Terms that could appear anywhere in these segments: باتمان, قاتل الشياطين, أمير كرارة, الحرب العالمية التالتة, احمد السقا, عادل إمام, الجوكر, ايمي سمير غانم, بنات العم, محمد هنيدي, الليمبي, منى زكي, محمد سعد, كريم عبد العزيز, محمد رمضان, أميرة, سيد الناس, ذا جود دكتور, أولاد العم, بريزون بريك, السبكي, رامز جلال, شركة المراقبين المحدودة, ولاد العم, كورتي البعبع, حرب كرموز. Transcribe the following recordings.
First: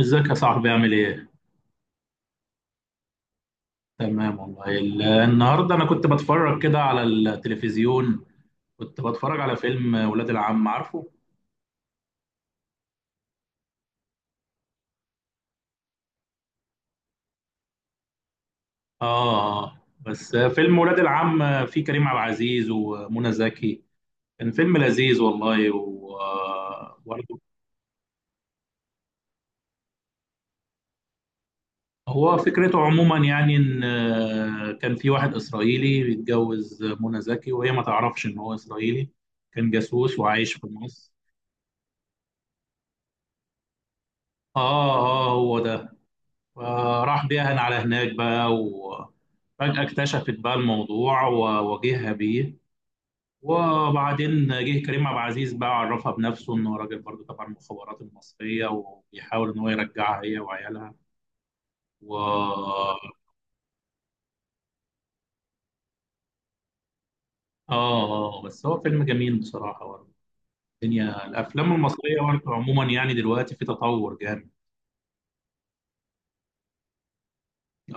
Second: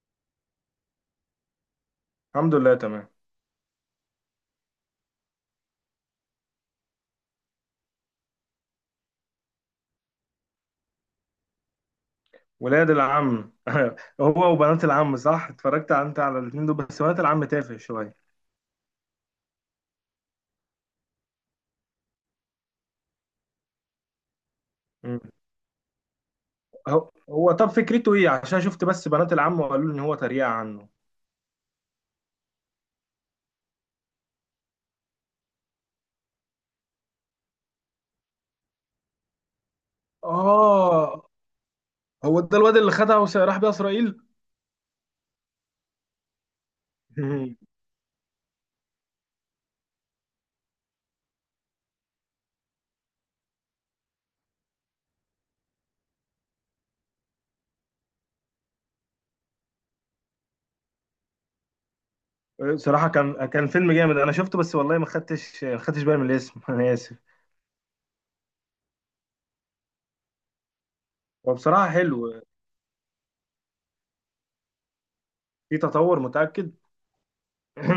ازيك يا صاحبي، عامل ايه؟ الحمد لله تمام. تمام والله. النهارده انا كنت بتفرج كده على التلفزيون. كنت بتفرج على فيلم ولاد العم، عارفه؟ ولاد العم هو وبنات العم، صح؟ اتفرجت انت على الاثنين دول، بس بنات العم تافه شويه. اه، آه. بس فيلم ولاد العم فيه كريم عبد العزيز ومنى زكي. كان فيلم مم. لذيذ والله، و هو برضه. هو طب فكرته ايه؟ عشان شفت بس بنات العم وقالوا لي ان هو تريقه عنه. هو فكرته عموما يعني ان كان في واحد اسرائيلي بيتجوز منى زكي وهي ما تعرفش ان هو اسرائيلي، كان جاسوس وعايش في مصر. اه، هو ده الواد اللي خدها وراح بيها اسرائيل. اه اه، هو ده. فراح مم. بيها على هناك بقى، وفجأة اكتشفت بقى الموضوع وواجهها بيه. وبعدين جه كريم عبد العزيز بقى، عرفها بنفسه انه راجل برضه تبع المخابرات المصرية وبيحاول ان هو يرجعها هي وعيالها. و اه صراحه كان فيلم جامد، انا شفته بس والله ما خدتش بالي من الاسم. انا اسف. آه، آه، بس هو فيلم جميل بصراحة برضه. الدنيا هو الافلام بصراحه المصرية حلو، برضه عموما يعني دلوقتي في تطور جامد. في تطور، متاكد.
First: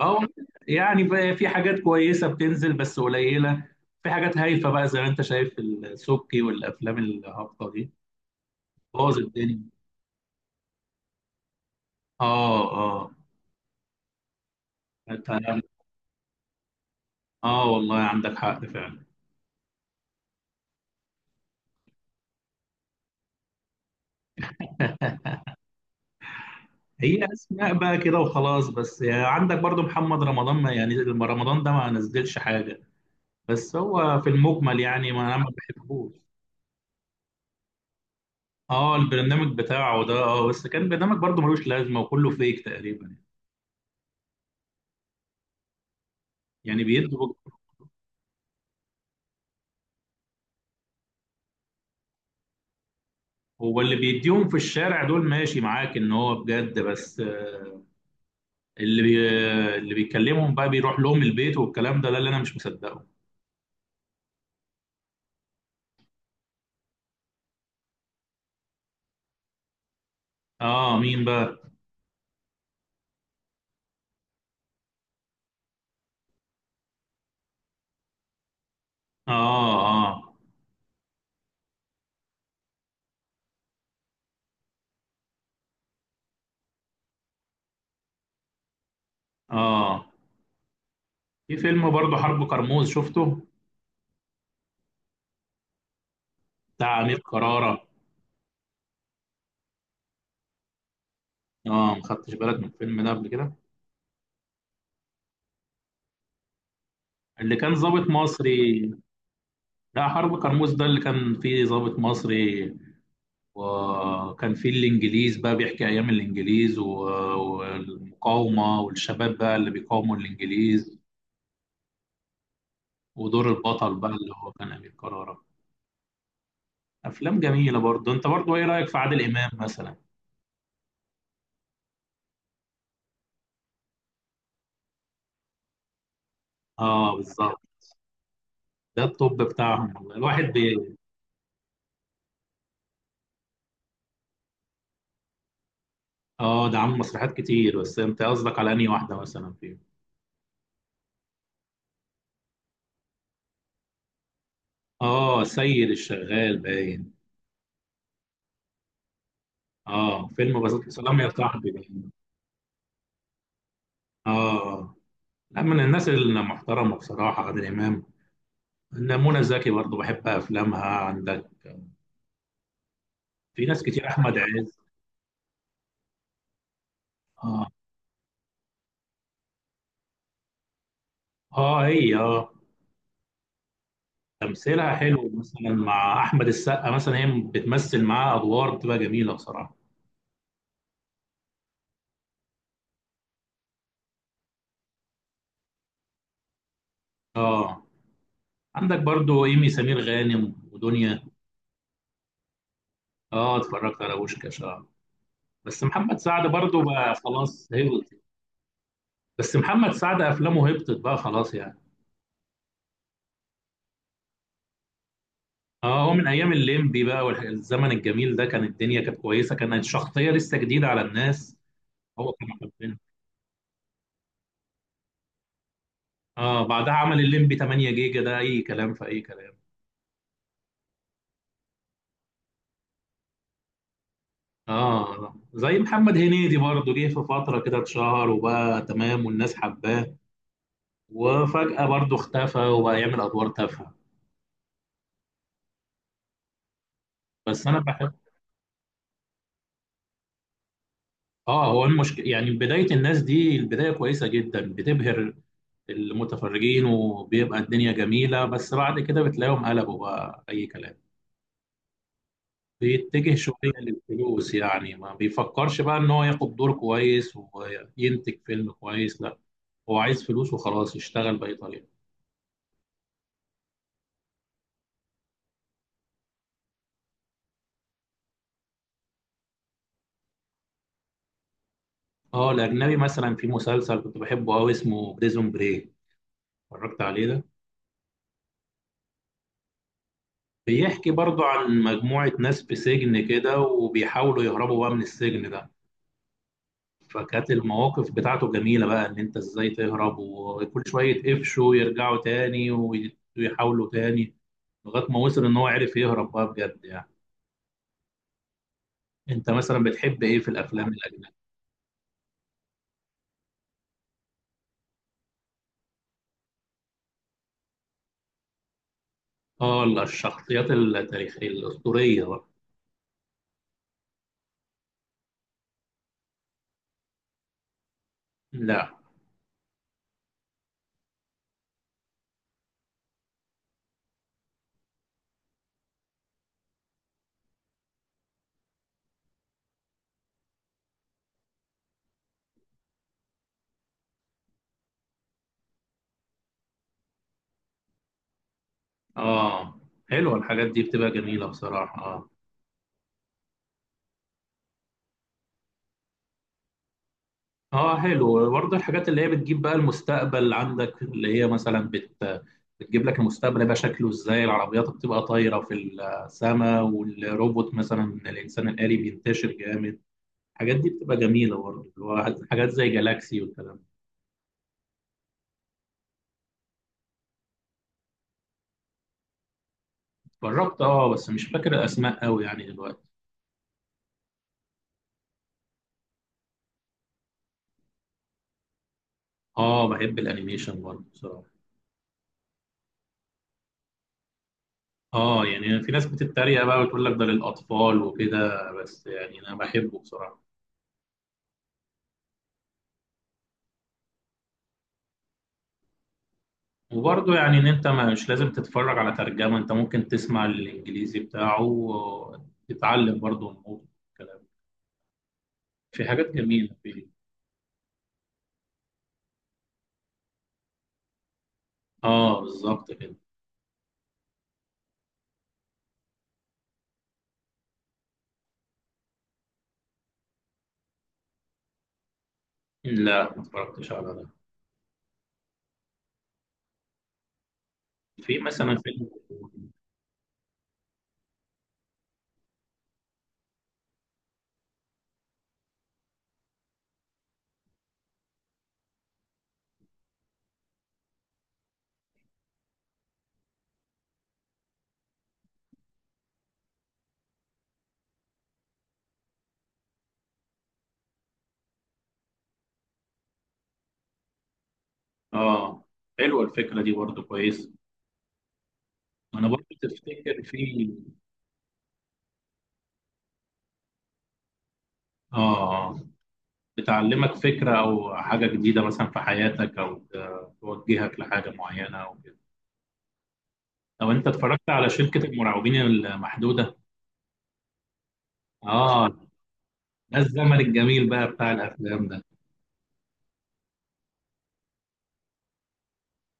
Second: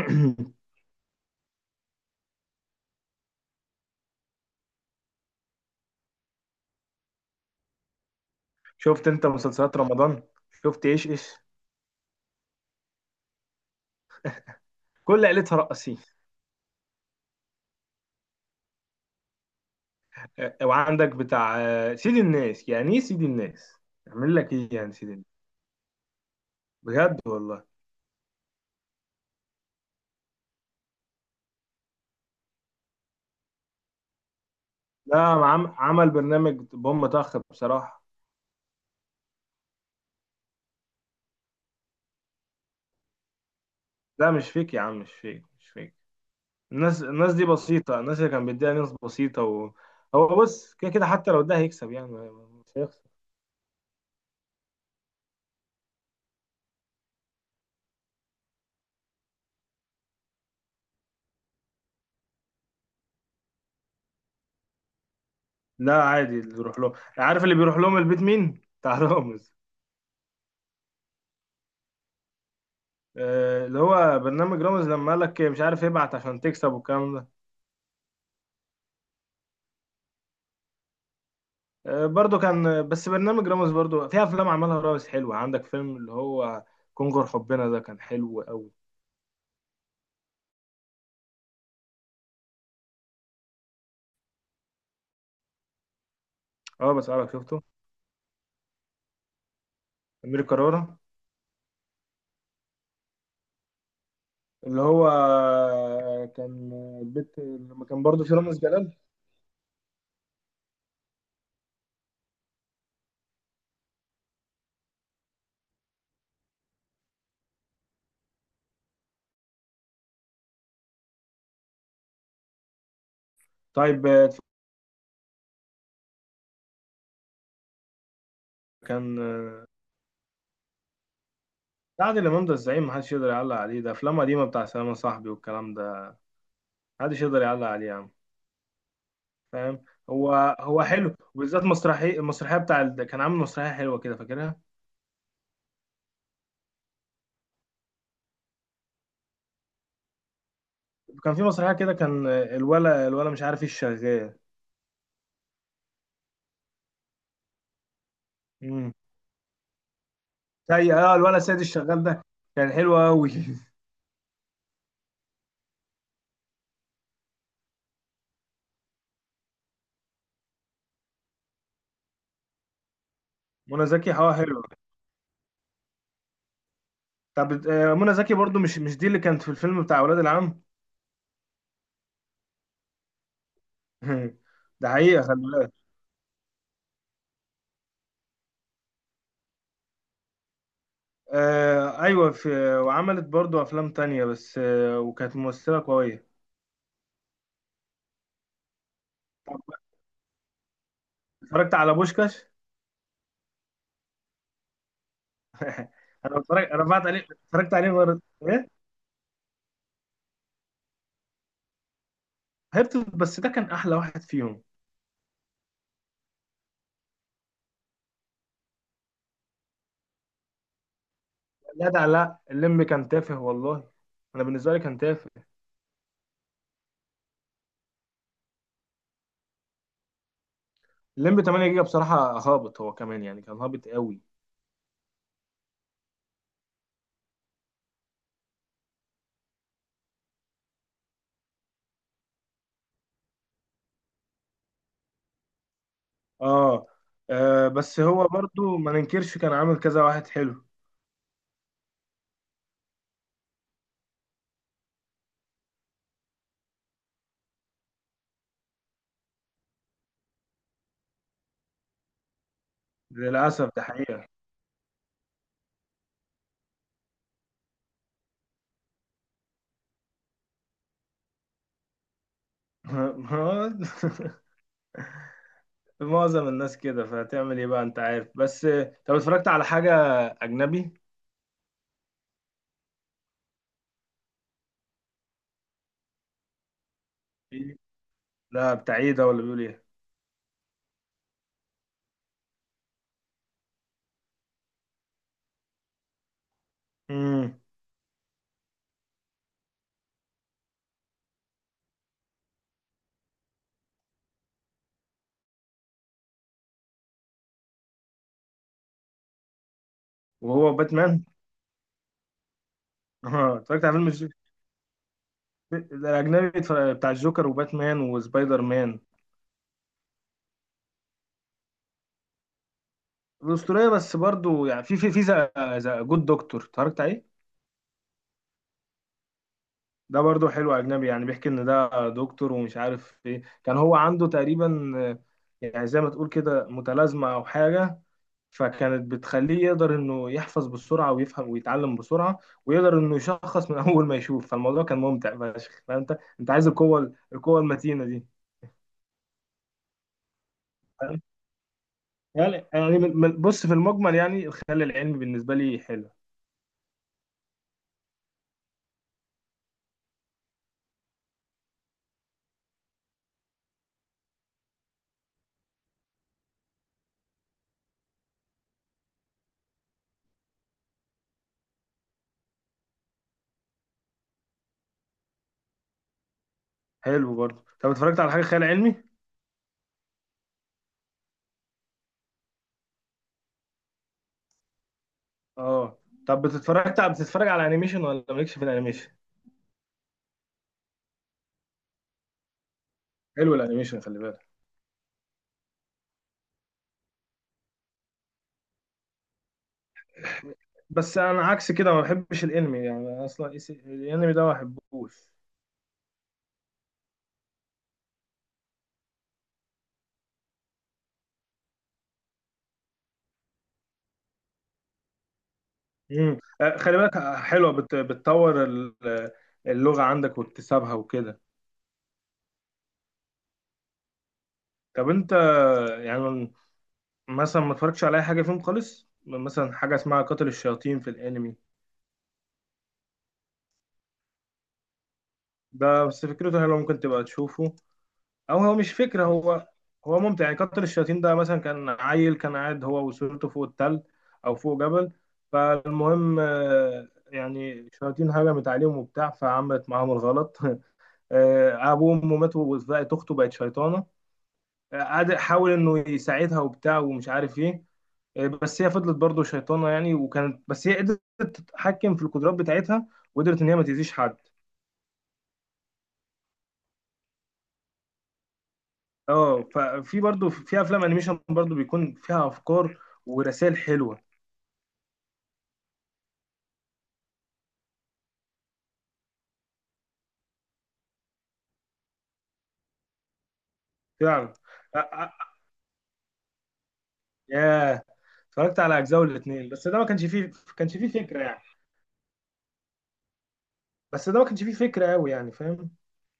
اه، يعني بقى في حاجات كويسة بتنزل بس قليلة. في حاجات هايفة بقى، زي ما انت شايف، السبكي والافلام الهابطة دي شفت بوظ انت الدنيا. مسلسلات رمضان؟ شفت ايش ايش؟ اه اه. كل أنت عيلتها عندك- رقصين. اه والله، عندك حق فعلا. وعندك بتاع سيد الناس، يعني ايه سيد الناس؟ اعمل لك ايه يعني سيد الناس؟ بجد هي والله. اسماء بقى كده وخلاص، بس يعني عندك برضو محمد رمضان، ما يعني رمضان ده ما نزلش حاجه. بس هو في المجمل يعني لا ما انا ما عم، عمل بحبوش. برنامج بوم طخ بصراحة. اه، البرنامج بتاعه ده، بس كان برنامج برضو ملوش لازمه، وكله فيك تقريبا. لا مش فيك يا عم، مش فيك مش فيك. يعني الناس بيدوا. الناس دي بسيطة، الناس اللي كان بيديها ناس بسيطة و... هو بص، كده كده حتى لو ده هيكسب يعني، مش هيخسر. هو اللي بيديهم في الشارع دول ماشي معاك ان هو بجد، بس اللي بي... اللي بيكلمهم بقى بيروح لهم البيت والكلام ده اللي انا مش مصدقه. لا عادي اللي يروح لهم. عارف اللي بيروح لهم البيت مين؟ بتاع رامز. اه، مين بقى؟ اللي هو برنامج رامز، لما قال لك مش عارف ابعت عشان تكسب والكلام ده. اه اه برضو كان، بس برنامج رامز برضو في افلام عملها رامز حلوه، عندك فيلم اللي هو كونغر حبنا، ده كان حلو قوي. اه. في فيلم برضه، حرب كرموز، شفته؟ اه بتاع بس أمير عارف شفته، كرارة. امير كرارة. اه، ما خدتش بالك من الفيلم ده قبل كده؟ اللي هو كان البيت، اللي كان لما كان ضابط برضو في رامز مصري. جلال. لا، حرب كرموز ده اللي كان فيه ضابط مصري، وكان فيه الإنجليز بقى، بيحكي أيام الإنجليز والمقاومة والشباب بقى اللي بيقاوموا الإنجليز، ودور البطل طيب بقى آه، اللي هو كان أمير كرارة. أفلام جميلة برضه. أنت برضه إيه رأيك في كان عادل إمام آه، مثلا؟ عادل امام ده الزعيم، محدش يقدر يعلق عليه، ده افلام قديمه بتاع سلام صاحبي والكلام ده. اه، محدش يقدر بالظبط. يعلق عليه يا عم. ده الطب فاهم. بتاعهم والله الواحد. هو حلو، وبالذات المسرحيه كان عامل مسرحيه حلوه كده، فاكرها. اه، ده عامل مسرحيات كتير، بس انت قصدك على انهي واحده مثلا فيهم؟ كان في مسرحيه كده، كان الولا مش عارف ايه الشغال. اه، السيد الشغال باين. اه، فيلم بسيط زي سلام يا الولد سيد صاحبي الشغال باين. ده، كان حلو قوي. اه، لا، من الناس المحترمه بصراحه عادل امام. إن منى زكي برضه بحب افلامها، عندك في ناس منى كتير، زكي احمد حلو. عز. طب اه منى زكي برضو، مش دي اللي كانت في الفيلم بتاع اولاد العم؟ اه، هي ده تمثيلها حقيقة، حلو خلي مثلا بالك. مع احمد السقا. مثلا هي بتمثل معاه ادوار بتبقى جميله بصراحه. آه ايوه، في. وعملت برضو افلام تانية، بس وكانت ممثلة قوية. اه، عندك برضو طب ايمي سمير غانم ودنيا. اتفرجت على بوشكاش؟ اه، اتفرجت على بوشكاش. بس محمد سعد برضه انا بعت بقى عليه، خلاص اتفرجت عليه هبط. مرة. ايه، بس محمد سعد افلامه هبطت بقى خلاص يعني. هرت، بس ده كان احلى واحد فيهم. اه، هو من ايام الليمبي بقى والزمن الجميل ده، كان الدنيا كانت كويسه، كانت شخصيه لسه جديده على الناس. لا ده هو لا، كان اللمبي حبنا. كان تافه والله، انا بالنسبة لي كان تافه. اه، بعدها عمل الليمبي 8 جيجا، ده اي كلام في اي كلام. اللمبي 8 جيجا بصراحة هابط، هو كمان يعني كان هابط قوي. اه، زي محمد هنيدي برضه، جه في فتره كده اتشهر وبقى تمام والناس حباه، وفجاه برضه اختفى وبقى يعمل ادوار تافهه. اه، بس انا بس بحب. هو برضو ما ننكرش كان عامل كذا واحد حلو. اه، هو المشكله يعني بدايه الناس دي، البدايه كويسه جدا، بتبهر المتفرجين وبيبقى الدنيا جميلة، بس بعد كده بتلاقيهم قلبوا بقى أي كلام. بيتجه للأسف شوية ده حقيقة. للفلوس، يعني ما بيفكرش بقى إن هو ياخد دور كويس وينتج فيلم كويس، لا، هو عايز فلوس وخلاص، يشتغل بأي طريقة. ما- معظم الناس كده، فهتعمل ايه بقى؟ انت عارف بس. طب اتفرجت على حاجة أجنبي؟ اه، الأجنبي مثلا في مسلسل كنت بحبه أوي، اسمه بريزون بريك، اتفرجت عليه ده؟ إيه؟ لا، بتاع ايه ده؟ ولا بيقول ايه؟ بيحكي برضه عن مجموعة ناس في سجن كده، وبيحاولوا يهربوا بقى من السجن ده. فكانت امم. المواقف بتاعته جميلة بقى، ان انت ازاي تهرب، وكل شوية يتقفشوا يرجعوا تاني ويحاولوا تاني، لغاية ما وصل ان هو عرف يهرب بقى بجد يعني. انت مثلا بتحب ايه في وهو الافلام باتمان؟ الاجنبية؟ اه، اتفرجت على فيلم الأجنبي، بتاع الجوكر وباتمان وسبايدر مان. اه لا، الشخصيات التاريخية الاسطورية بقى. الأسطورية، بس برضو يعني في ذا جود دكتور، اتفرجت عليه؟ لا. ده برضه حلو، أجنبي يعني. بيحكي إن ده دكتور ومش عارف إيه كان هو عنده تقريبا. يعني زي ما تقول كده متلازمة أو حاجة، فكانت بتخليه يقدر إنه يحفظ بسرعة ويفهم ويتعلم بسرعة، ويقدر إنه يشخص من أول ما يشوف. فالموضوع كان ممتع فشخ. فأنت عايز القوة المتينة دي. اه، حلوة الحاجات دي، بتبقى فاهم؟ جميلة بصراحة، اه. يعني بص، في المجمل يعني الخيال العلمي بالنسبة لي حلو. اه، حلو برضه الحاجات اللي هي بتجيب بقى المستقبل. عندك اللي هي مثلا بتجيب لك المستقبل يبقى شكله ازاي، العربيات بتبقى طايرة في السماء، والروبوت مثلا، الانسان الآلي، بينتشر جامد. الحاجات دي بتبقى جميلة برضه، اللي هو حاجات زي جالاكسي والكلام ده. حلو برضه. طب اتفرجت على حاجة خيال علمي؟ جربت بس مش فاكر الأسماء قوي يعني دلوقتي. آه. طب بتتفرج على أنيميشن، ولا مالكش في الأنيميشن؟ اه، بحب الأنيميشن برضه بصراحة. حلو الأنيميشن، خلي بالك. اه، يعني في ناس بتتريق بقى وتقول لك ده للأطفال وكده، بس يعني أنا بحبه بصراحة. بس انا عكس كده، ما بحبش الانمي يعني اصلا، الانمي ده ما بحبوش. وبرضه يعني ان انت مش لازم تتفرج على ترجمة، انت ممكن تسمع الانجليزي بتاعه وتتعلم برضه الموضوع الكلام. في حاجات جميلة خلي في. بالك. حلوه، بتطور اللغه عندك واكتسابها وكده. اه، بالظبط كده. طب انت، يعني، مثلا ما اتفرجتش على اي حاجه فيهم خالص، مثلا حاجه اسمها قاتل الشياطين في الانمي؟ لا، ما اتفرجتش على ده. ده بس فكرته حلوه، ممكن تبقى تشوفه. في او هو مثلا مش فيلم. فكره، هو ممتع يعني. كتر الشياطين ده مثلا، كان عيل كان قاعد هو واسرته فوق التل، او فوق جبل. فالمهم يعني الشياطين هجمت عليهم وبتاع، فعملت معاهم الغلط. ابوه وامه ماتوا، وبقت اخته بقت شيطانه. قعد حاول انه يساعدها وبتاع، ومش عارف ايه. بس هي فضلت برضه شيطانه يعني، وكانت بس هي قدرت تتحكم في القدرات بتاعتها، وقدرت ان هي ما تاذيش حد. اه، حلوة الفكرة دي برضه، كويس. انا اه، برضه ففي تفتكر برضه في. في افلام انيميشن برضه بيكون فيها افكار ورسائل حلوه، اه، بتعلمك فكرة او حاجة جديدة مثلا في حياتك، او توجهك لحاجة معينة او كده. طب انت فعلا. اتفرجت على أ- شركة أ- المراقبين المحدودة؟ ياه، اتفرجت على اه، اجزاء الاثنين، بس ده ما ده كانش فيه. الزمن كانش فيه الجميل بقى فكره بتاع يعني، الافلام ده. بس ده ما كانش فيه فكره قوي يعني، فاهم.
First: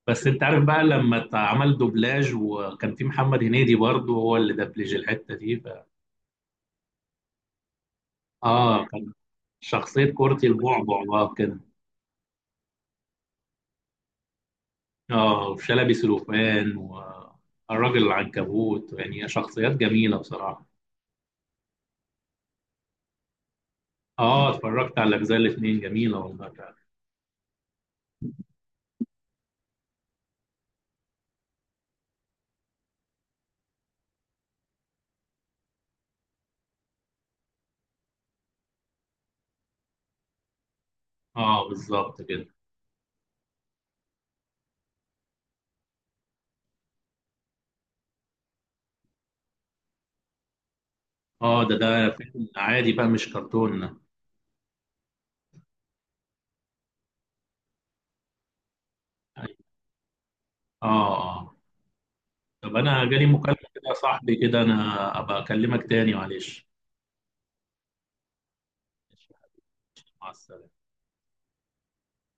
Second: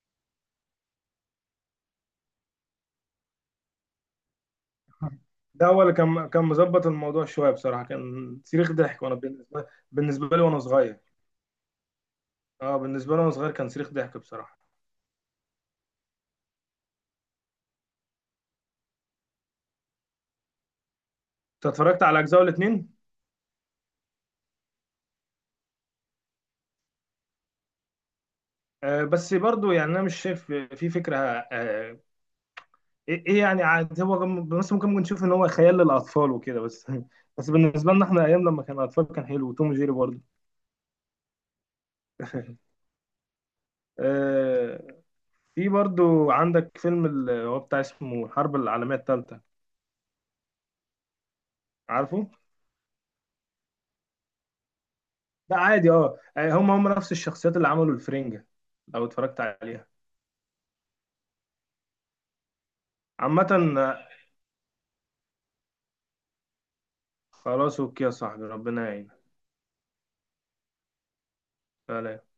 بس انت عارف بقى لما عمل دوبلاج وكان في محمد هنيدي برضه هو اللي دبلج الحته دي ده هو اللي كان مظبط الموضوع شويه بصراحه، كان صريخ اه، ضحك، كان وانا بالنسبه، شخصيه بالنسبه لي كورتي وانا صغير، البعبع بقى كده. اه بالنسبه لي وانا صغير كان صريخ ضحك بصراحه. اه، وشلبي سلوفان والراجل العنكبوت، يعني شخصيات جميله بصراحه. انت اتفرجت على اجزاء الاثنين؟ اه، اتفرجت على الاجزاء الاثنين، جميله والله فعلا. بس برضو يعني انا مش شايف في فكره. ايه إيه يعني؟ عاد هو بس ممكن نشوف ان هو خيال للاطفال وكده بس. بس بالنسبه لنا احنا ايام لما كان اطفال، كان حلو، وتوم وجيري برضو. اه، بالظبط كده. آه، في برضو عندك فيلم اللي هو بتاع اسمه الحرب العالمية التالتة، اه، ده عارفه؟ فيلم عادي بقى مش كرتون، اه. ده عادي، اه يعني هم نفس الشخصيات اللي عملوا الفرنجة لو اتفرجت عليها. اه، طب انا جالي عامة مكالمه كده يا آه، صاحبي، كده انا ابقى اكلمك تاني، معلش. خلاص اوكي يا صاحبي، ربنا يعينك. مع السلامه. سلام.